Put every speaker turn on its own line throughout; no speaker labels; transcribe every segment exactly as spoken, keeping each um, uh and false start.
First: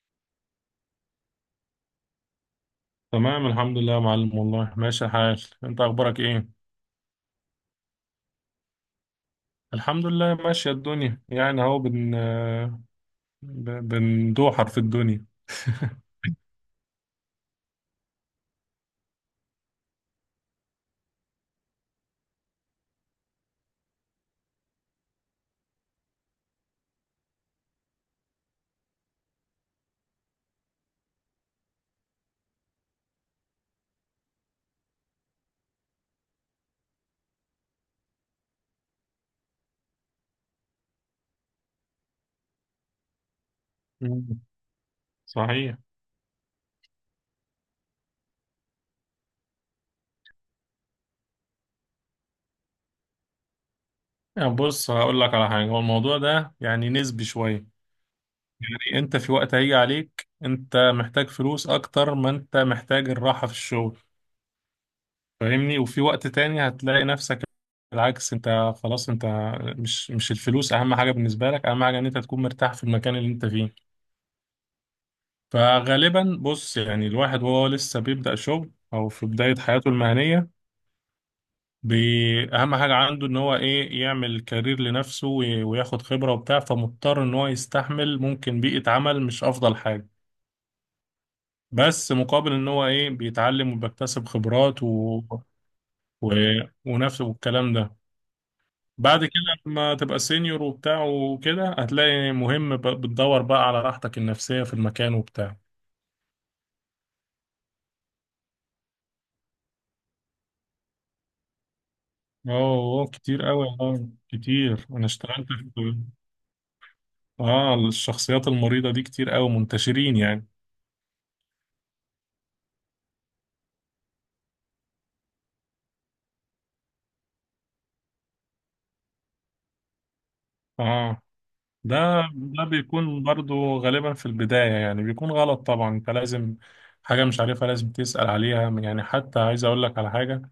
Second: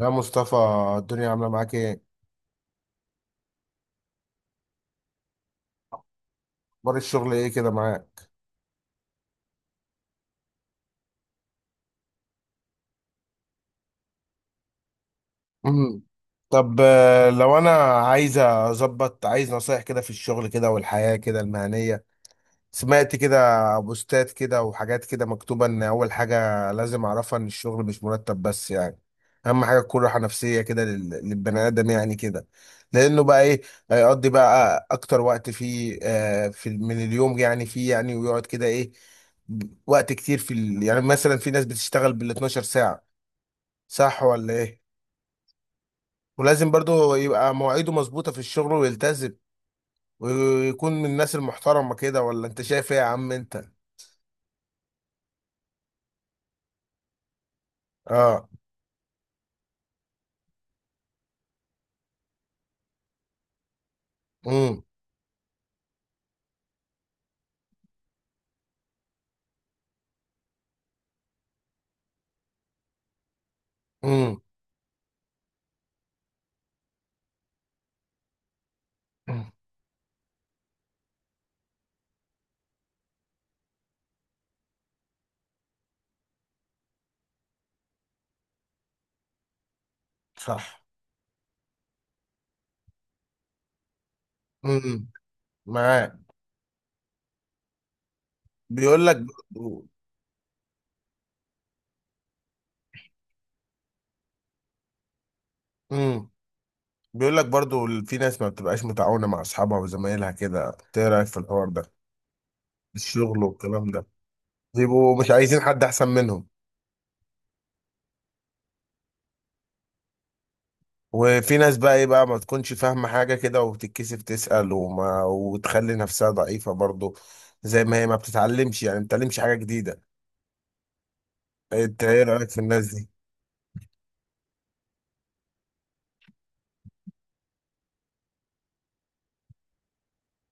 يا مصطفى، الدنيا عاملة معاك ايه؟
تمام الحمد لله يا معلم، والله ماشي الحال. انت اخبارك ايه؟
اخبار الشغل ايه كده معاك؟
الحمد لله ماشية الدنيا، يعني اهو بن ب- بندوحر في الدنيا
مم. طب آه، لو انا عايز اظبط، عايز نصايح كده في الشغل كده والحياة كده المهنية. سمعت كده بوستات كده وحاجات كده مكتوبة ان اول حاجة لازم اعرفها ان الشغل مش مرتب بس، يعني اهم حاجة تكون راحة نفسية كده لل- للبني ادم يعني كده. لانه بقى ايه، هيقضي بقى اكتر وقت فيه آه، في من اليوم، يعني فيه يعني ويقعد كده ايه ب- وقت كتير في ال... يعني مثلا في ناس بتشتغل بال اتناشر ساعة، صح
مم.
ولا ايه؟
صحيح.
ولازم برضو يبقى مواعيده مظبوطة في الشغل ويلتزم، ويكون من الناس المحترمة كده، ولا انت شايف ايه يا عم انت؟
يعني بص، هقول لك على حاجة، هو الموضوع ده يعني نسبي شوية.
اه.
يعني انت في وقت هيجي عليك انت محتاج فلوس اكتر ما انت محتاج الراحة في الشغل، فاهمني؟ وفي وقت تاني هتلاقي نفسك بالعكس، انت خلاص انت مش مش الفلوس اهم حاجة بالنسبة لك، اهم حاجة ان انت تكون مرتاح في المكان اللي انت فيه.
امم.
فغالبا بص، يعني الواحد وهو لسه بيبدأ شغل أو في
امم،
بداية حياته المهنية، بي- أهم حاجة عنده إن هو إيه، يعمل كارير لنفسه وي- وياخد خبرة وبتاع، فمضطر إن هو يستحمل ممكن بيئة عمل مش أفضل حاجة،
صح.
بس مقابل إن هو إيه، بيتعلم وبيكتسب خبرات
امم.
و...
معاك.
و... ونفسه والكلام ده.
بيقول لك
بعد كده
برضو.
لما تبقى سينيور وبتاع وكده، هتلاقي مهم ب- بتدور بقى على راحتك النفسية في المكان وبتاع.
امم. بيقول لك برضو ال- في ناس ما بتبقاش متعاونة مع اصحابها وزمايلها كده، إنت ايه رأيك في الحوار ده؟
اه
الشغل
كتير قوي،
والكلام ده
اه كتير، انا
بيبقوا مش
اشتغلت.
عايزين
في،
حد احسن منهم.
اه الشخصيات المريضة دي كتير قوي، منتشرين يعني.
وفي ناس بقى ايه بقى، ما تكونش فاهمة حاجة كده وبتتكسف تسأل، وما وتخلي نفسها ضعيفة برضو، زي ما هي ما بتتعلمش، يعني ما بتتعلمش حاجة جديدة.
اه. ده
انت ايه رأيك في
ده
الناس دي؟
بيكون برضو غالبا في البداية، يعني بيكون غلط طبعا، انت لازم حاجة مش عارفها لازم تسأل عليها. يعني حتى عايز اقول لك على حاجة،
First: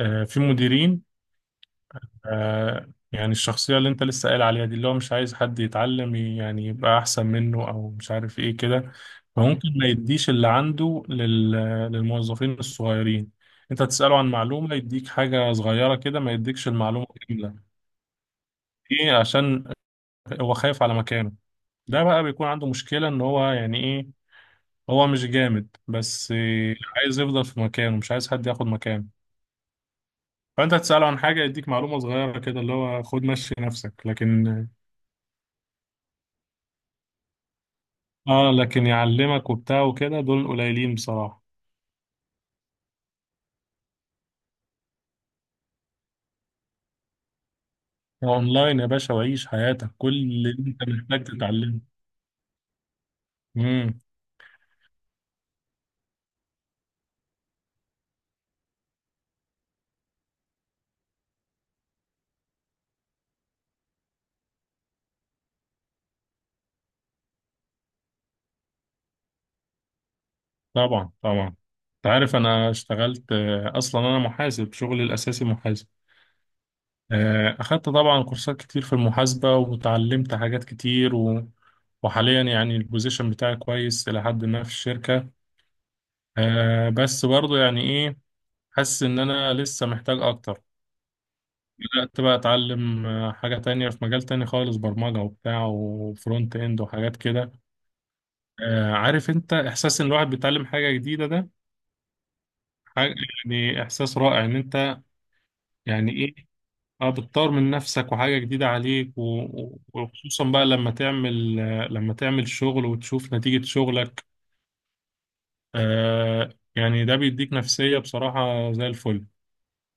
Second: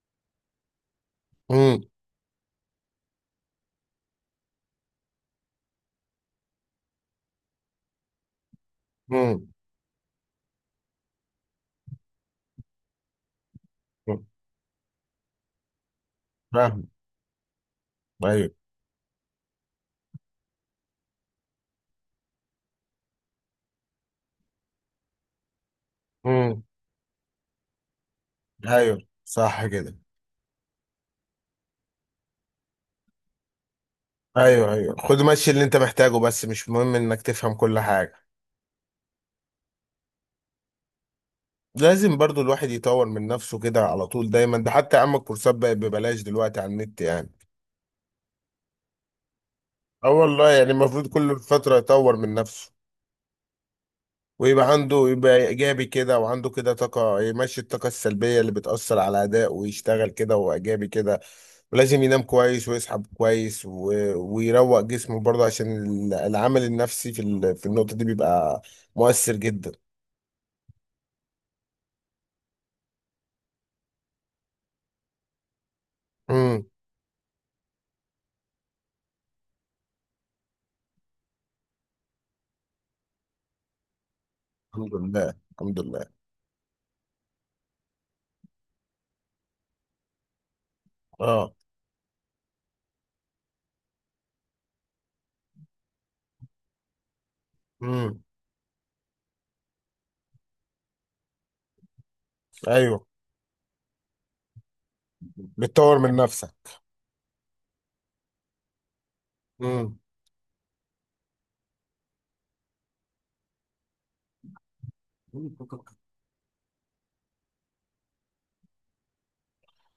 آه، في مديرين.
امم.
آه، يعني الشخصية اللي انت لسه قايل عليها دي، اللي هو مش عايز حد يتعلم ي- يعني يبقى أحسن منه، أو مش عارف ايه كده. مم.
امم.
فممكن ما يديش اللي عنده لل... للموظفين الصغيرين. انت تسأله
امم،
عن معلومة يديك حاجة صغيرة كده، ما يديكش
فاهم.
المعلومة كاملة.
ايوه.
ايه؟ عشان هو خايف على مكانه. ده بقى بيكون عنده مشكلة ان هو يعني ايه، هو مش جامد بس،
امم.
آه، عايز يفضل في مكانه، مش عايز حد ياخد
ايوه
مكانه.
صح كده.
فانت تسأله عن حاجة يديك معلومة صغيرة كده، اللي هو خد مشي نفسك، لكن
ايوه ايوه، خد ماشي اللي انت محتاجه، بس مش مهم انك تفهم كل حاجه.
اه لكن يعلمك وبتاع وكده دول قليلين بصراحة.
لازم برضو الواحد يطور من نفسه كده على طول دايما. ده حتى يا عم الكورسات بقت ببلاش دلوقتي على النت يعني.
اونلاين يا باشا، وعيش حياتك، كل
اه والله،
اللي
يعني
انت
المفروض
محتاج
كل فتره
تتعلمه.
يطور من نفسه،
امم.
ويبقى عنده، يبقى ايجابي كده وعنده كده طاقه يمشي الطاقه السلبيه اللي بتاثر على اداء، ويشتغل كده وايجابي كده. ولازم ينام كويس ويصحى كويس، و... ويروق جسمه برضه، عشان ال- العامل النفسي في ال... في النقطه دي بيبقى مؤثر جدا.
طبعا طبعا. انت عارف انا اشتغلت، آه، اصلا انا محاسب، شغلي الاساسي محاسب. آه، اخدت طبعا كورسات كتير في المحاسبة وتعلمت حاجات كتير و... وحاليا يعني البوزيشن بتاعي كويس الى حد ما في
الحمد
الشركة.
لله الحمد لله.
آه، بس برضو يعني ايه، حاسس ان انا لسه محتاج اكتر.
اه.
بدأت بقى أتعلم آه، حاجة تانية في مجال تاني خالص، برمجة وبتاع وفرونت إند وحاجات كده.
امم.
آه، عارف أنت إحساس إن الواحد بيتعلم حاجة جديدة ده؟
ايوه
حاجة، يعني إحساس رائع، إن أنت
بتطور
يعني
من
إيه،
نفسك.
أه بتطور من نفسك وحاجة جديدة عليك و- و-
امم.
وخصوصا بقى لما تعمل، آه، لما تعمل شغل وتشوف نتيجة شغلك. آه، يعني ده بيديك نفسية بصراحة زي الفل.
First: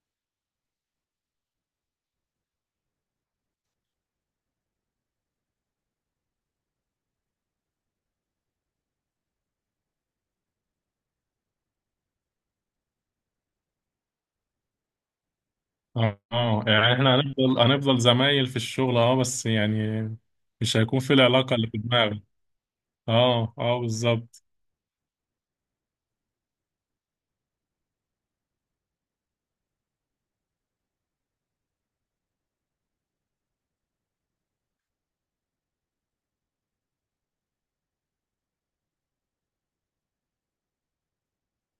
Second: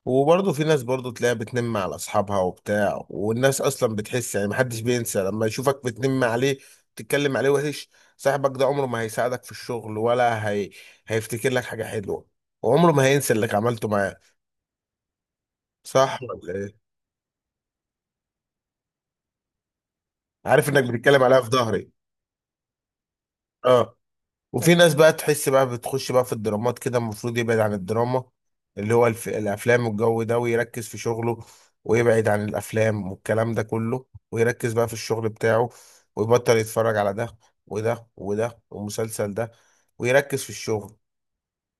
وبرضه في ناس برضه تلاقيها بتنم على اصحابها وبتاع، والناس اصلا بتحس، يعني محدش بينسى لما يشوفك بتنم عليه، تتكلم عليه وحش. صاحبك ده عمره ما هيساعدك في الشغل ولا هي... هيفتكر لك حاجه حلوه، وعمره ما هينسى اللي عملته معاه، صح
اه
ولا
آه،
ايه؟
يعني احنا هنفضل هنفضل زمايل في الشغل اه، بس يعني
عارف
مش
انك
هيكون في
بتتكلم عليها في
العلاقة اللي في
ظهري.
دماغك. اه اه
اه.
بالظبط.
وفي ناس بقى تحس بقى بتخش بقى في الدرامات كده، المفروض يبعد عن الدراما، اللي هو الف... الافلام والجو ده، ويركز في شغله، ويبعد عن الافلام والكلام ده كله، ويركز بقى في الشغل بتاعه، ويبطل يتفرج على ده وده وده والمسلسل ده، ويركز في الشغل.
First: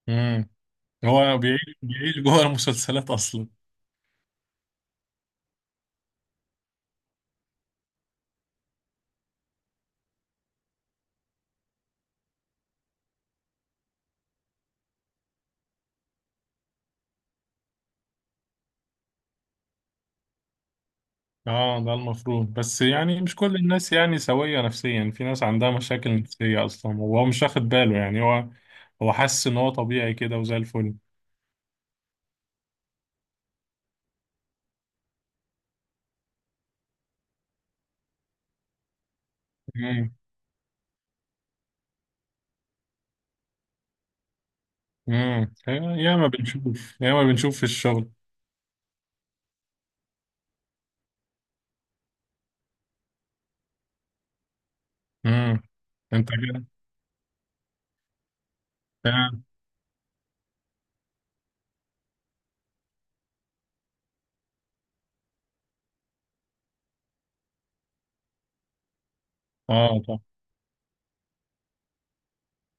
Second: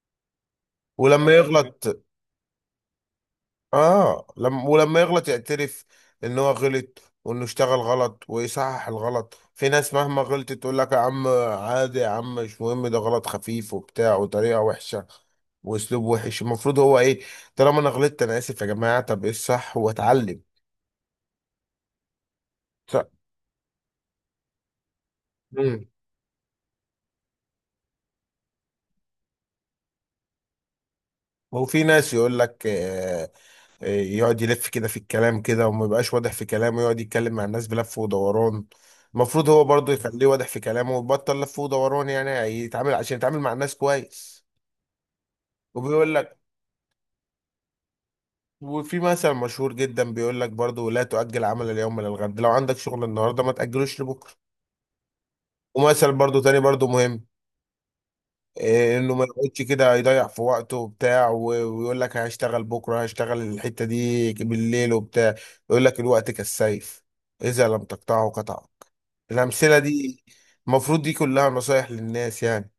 امم.
ولما
هو بيعيش
يغلط،
بيعيش جوه المسلسلات اصلا.
اه، لما ولما يغلط يعترف ان هو غلط، وانه اشتغل غلط ويصحح الغلط. في ناس مهما غلطت تقول لك يا عم، عادي يا عم، مش مهم، ده غلط خفيف وبتاع. وطريقة وحشة واسلوب وحش. المفروض هو ايه؟ طالما انا غلطت، انا اسف يا جماعه، طب ايه الصح، واتعلم.
اه ده المفروض، بس
صح.
يعني مش كل الناس يعني سوية نفسيا، في ناس عندها
مم.
مشاكل نفسية اصلا وهو مش واخد باله. يعني هو، هو حاسس ان هو طبيعي كده وزي الفل.
وفي ناس يقول لك آه، آه، يقعد يلف كده في الكلام كده، وما يبقاش واضح في كلامه، يقعد يتكلم مع الناس بلف ودوران. المفروض هو برضه
امم.
يخليه واضح في كلامه، ويبطل لف ودوران، يعني يتعامل عشان يتعامل مع الناس كويس.
امم،
وبيقول
يا ما
لك،
بنشوف، يا ما بنشوف في الشغل.
وفي مثل مشهور جدا بيقول لك برضه، لا تؤجل عمل اليوم للغد. لو عندك شغل النهارده ما تأجلوش لبكره.
امم.
ومثل
انت
برضه تاني
كده،
برضه مهم، إيه انه ما
اه.
يقعدش كده يضيع في وقته وبتاع و- ويقول لك هشتغل بكره، هشتغل الحته دي بالليل وبتاع. يقول لك الوقت كالسيف، اذا لم تقطعه قطعك. الامثله
آه، طب
دي المفروض دي كلها نصايح للناس يعني.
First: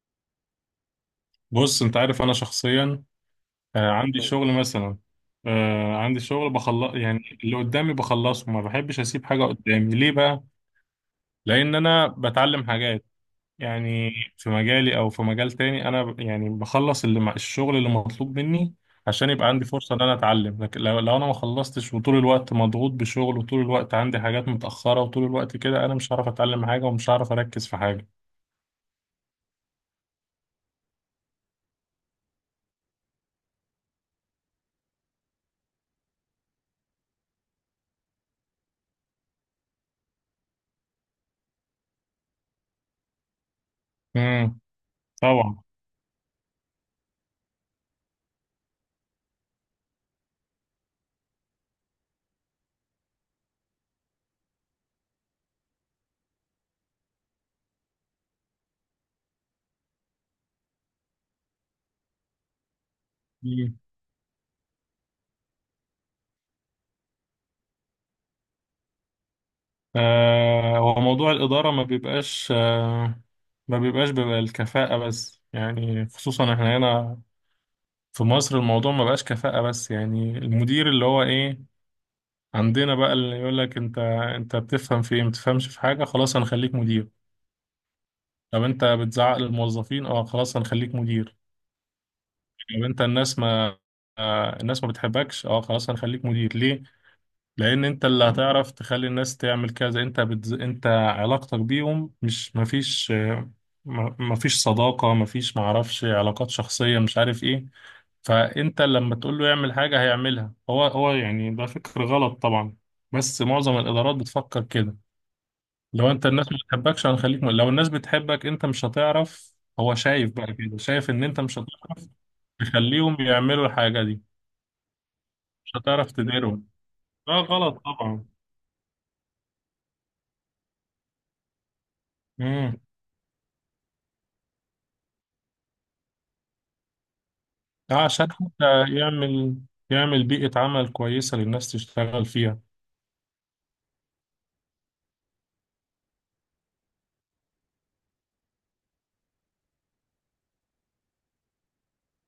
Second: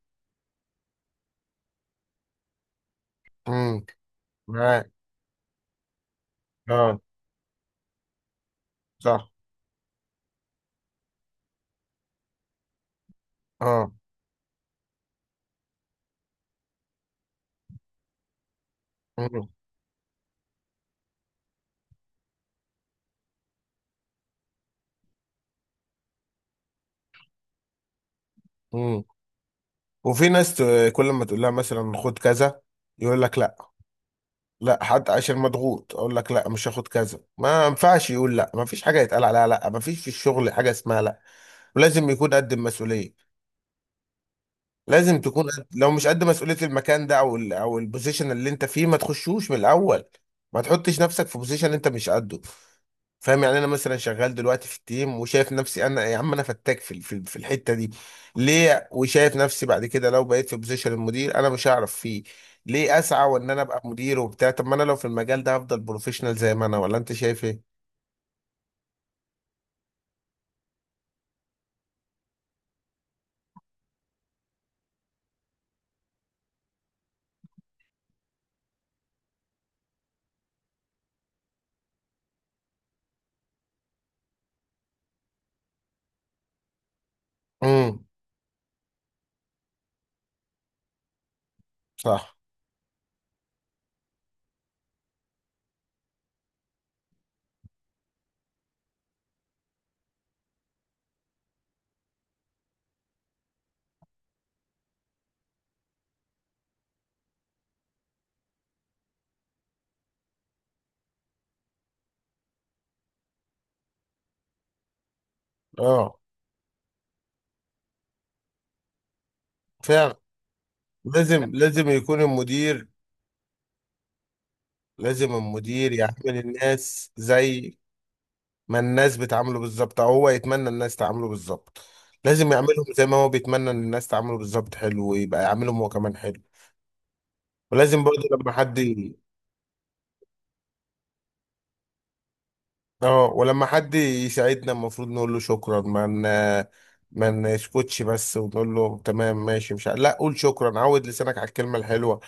بص، انت عارف انا شخصيا
امم.
آه، عندي شغل
معاك.
مثلا، آه، عندي شغل بخلص،
اه.
يعني اللي قدامي بخلصه، ما بحبش اسيب
صح.
حاجة قدامي. ليه بقى؟ لان انا بتعلم حاجات،
اه.
يعني في مجالي او في مجال تاني. انا ب- يعني بخلص اللي مع الشغل اللي مطلوب مني عشان يبقى
امم.
عندي فرصة ان انا اتعلم. لكن لو, لو انا ما خلصتش وطول الوقت مضغوط بشغل، وطول الوقت عندي حاجات متأخرة، وطول الوقت كده، انا مش هعرف اتعلم حاجة، ومش هعرف اركز في حاجة.
امم. وفي ناس ت- كل ما تقول لها مثلا خد كذا، يقول لك لا. لا، حتى عشان مضغوط اقول لك لا، مش هاخد كذا. ما ينفعش يقول لا، ما فيش حاجه يتقال عليها لا، ما فيش في الشغل حاجه اسمها لا. ولازم يكون قد المسؤوليه.
امم.
لازم تكون
طبعا.
قد... لو مش قد مسؤوليه المكان ده او ال... او البوزيشن اللي انت فيه، ما تخشوش من الاول. ما تحطش نفسك في بوزيشن انت مش قده. فاهم يعني، انا مثلا شغال دلوقتي في التيم وشايف نفسي، انا يا عم انا فتاك في في في الحته دي، ليه؟ وشايف نفسي بعد كده لو بقيت في بوزيشن المدير انا مش هعرف فيه، ليه اسعى وان انا ابقى مدير وبتاع؟ طب ما انا لو في المجال ده هفضل بروفيشنال زي ما انا، ولا انت شايف ايه؟
آه، هو موضوع الإدارة ما بيبقاش، آه، ما بيبقاش بيبقى الكفاءة بس، يعني خصوصا احنا هنا في مصر، الموضوع ما بقاش كفاءة بس. يعني المدير اللي هو ايه عندنا بقى، اللي يقول لك انت انت بتفهم في ايه، ما بتفهمش في حاجة، خلاص هنخليك مدير.
امم.
طب انت بتزعق للموظفين؟ اه، خلاص هنخليك مدير.
صح.
طب انت الناس ما، آه، الناس ما بتحبكش؟ اه، خلاص هنخليك مدير. ليه؟ لان انت اللي هتعرف تخلي الناس تعمل كذا. انت بتز... انت علاقتك بيهم مش مفيش، آه، م- مفيش صداقة، مفيش معرفش علاقات شخصية، مش عارف ايه. فانت لما تقول له يعمل حاجة هيعملها. هو هو يعني ده فكر غلط طبعا، بس معظم الادارات بتفكر كده. لو
اه.
انت الناس ما بتحبكش هنخليك م... لو الناس بتحبك انت مش هتعرف. هو
فعلا.
شايف بقى كده، شايف ان انت
لازم
مش
لازم
هتعرف
يكون المدير،
تخليهم يعملوا الحاجة دي،
لازم
مش
المدير
هتعرف
يعامل
تديرهم.
الناس
ده
زي
غلط طبعا.
ما الناس بتعامله بالظبط، او هو يتمنى الناس تعامله بالظبط. لازم
مم.
يعملهم زي ما هو بيتمنى ان الناس تعامله بالظبط حلو، ويبقى يعاملهم هو كمان حلو.
اه
ولازم برضه
عشان
لما حد.
حتى يعمل، يعمل بيئة عمل كويسة للناس تشتغل فيها.
اه. ولما حد يساعدنا المفروض نقول له شكرا. ما ن- ما نسكتش بس ونقول له تمام ماشي، مش ع... لا، قول شكرا، عود لسانك على الكلمة الحلوة.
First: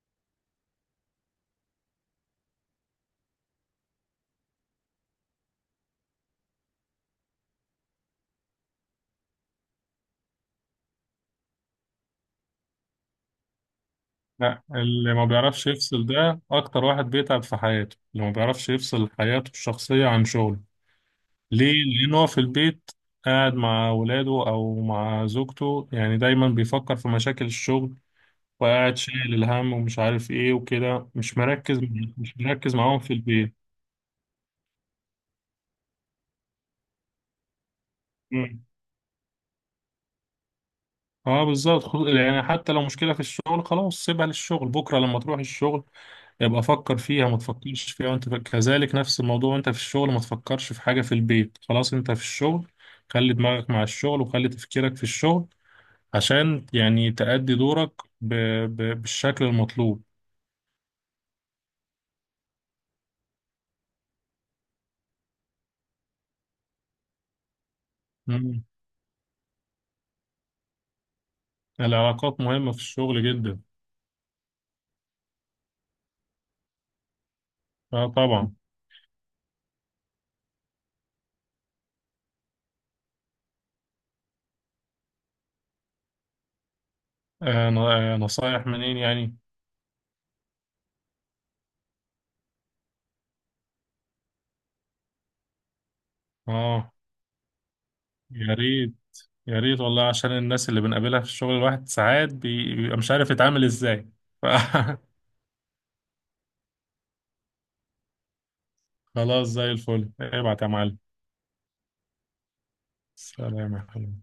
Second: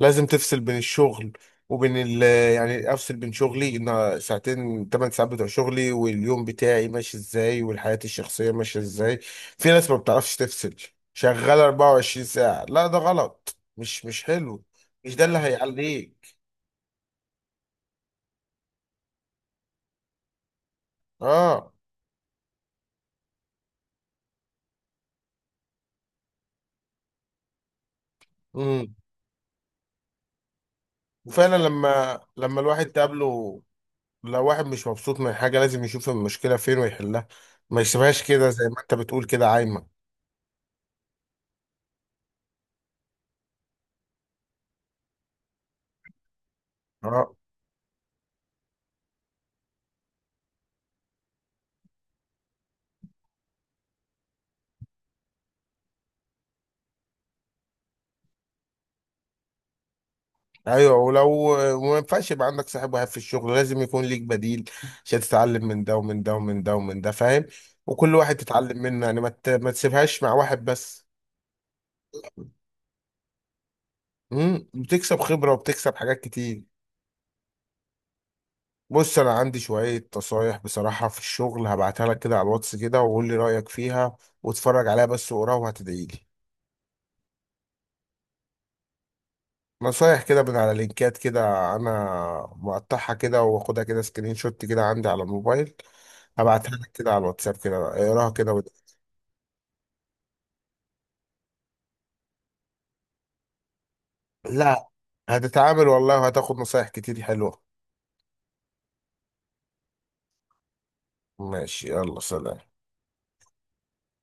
لازم تفصل بين الشغل وبين ال... يعني افصل بين شغلي، ان ساعتين ثمان ساعات بتوع شغلي واليوم بتاعي ماشي ازاي، والحياة الشخصية ماشية ازاي. في ناس ما بتعرفش تفصل، شغالة اربع وعشرين ساعة. لا ده غلط، مش مش
لا،
حلو.
اللي
مش ده
ما
اللي
بيعرفش يفصل
هيعليك.
ده أكتر واحد بيتعب في حياته، اللي ما بيعرفش يفصل حياته الشخصية عن شغله.
اه.
ليه؟ لأن هو في البيت قاعد مع ولاده أو مع زوجته، يعني دايما بيفكر في مشاكل الشغل،
امم.
وقاعد شايل الهم ومش عارف إيه وكده، مش
وفعلا
مركز،
لما
مش
لما
مركز
الواحد
معاهم في البيت.
تقابله، لو واحد مش مبسوط من حاجة لازم يشوف المشكلة فين ويحلها، ما يسيبهاش كده
مم.
زي ما انت بتقول كده عايمة.
اه بالظبط. خل- يعني حتى لو مشكلة في الشغل، خلاص سيبها للشغل، بكرة لما تروح الشغل يبقى فكر فيها،
اه.
ما تفكرش فيها وانت في... كذلك نفس الموضوع وانت في الشغل، ما تفكرش في حاجة في البيت، خلاص انت في الشغل، خلي دماغك مع الشغل وخلي تفكيرك في الشغل عشان يعني تأدي دورك ب... ب... بالشكل المطلوب.
ايوه. ولو، وما ينفعش يبقى عندك صاحب واحد في الشغل، لازم يكون ليك بديل، عشان تتعلم من ده ومن ده ومن ده ومن ده، فاهم؟ وكل واحد
مم.
تتعلم منه يعني، ما ت- ما تسيبهاش مع واحد بس.
العلاقات مهمة في الشغل جدا.
امم. بتكسب خبرة وبتكسب حاجات كتير.
اه طبعا.
بص، انا عندي شوية نصايح بصراحة في الشغل، هبعتها لك كده على الواتس كده، وقول لي رأيك فيها، واتفرج عليها بس وقراها، وهتدعي لي.
آه ن- آه، نصايح منين يعني؟
نصايح كده من على لينكات كده، انا مقطعها كده، واخدها كده سكرين شوت كده عندي على الموبايل، هبعتها لك
اه
كده على الواتساب كده، اقراها كده
يا
ود...
ريت، يا ريت والله، عشان الناس اللي بنقابلها في الشغل الواحد ساعات بي- بيبقى مش عارف يتعامل ازاي ف...
لا هتتعامل والله، وهتاخد نصايح كتير حلوة.
خلاص زي الفل، ابعت يا معلم.
ماشي، يلا سلام.
سلام يا حبيبي.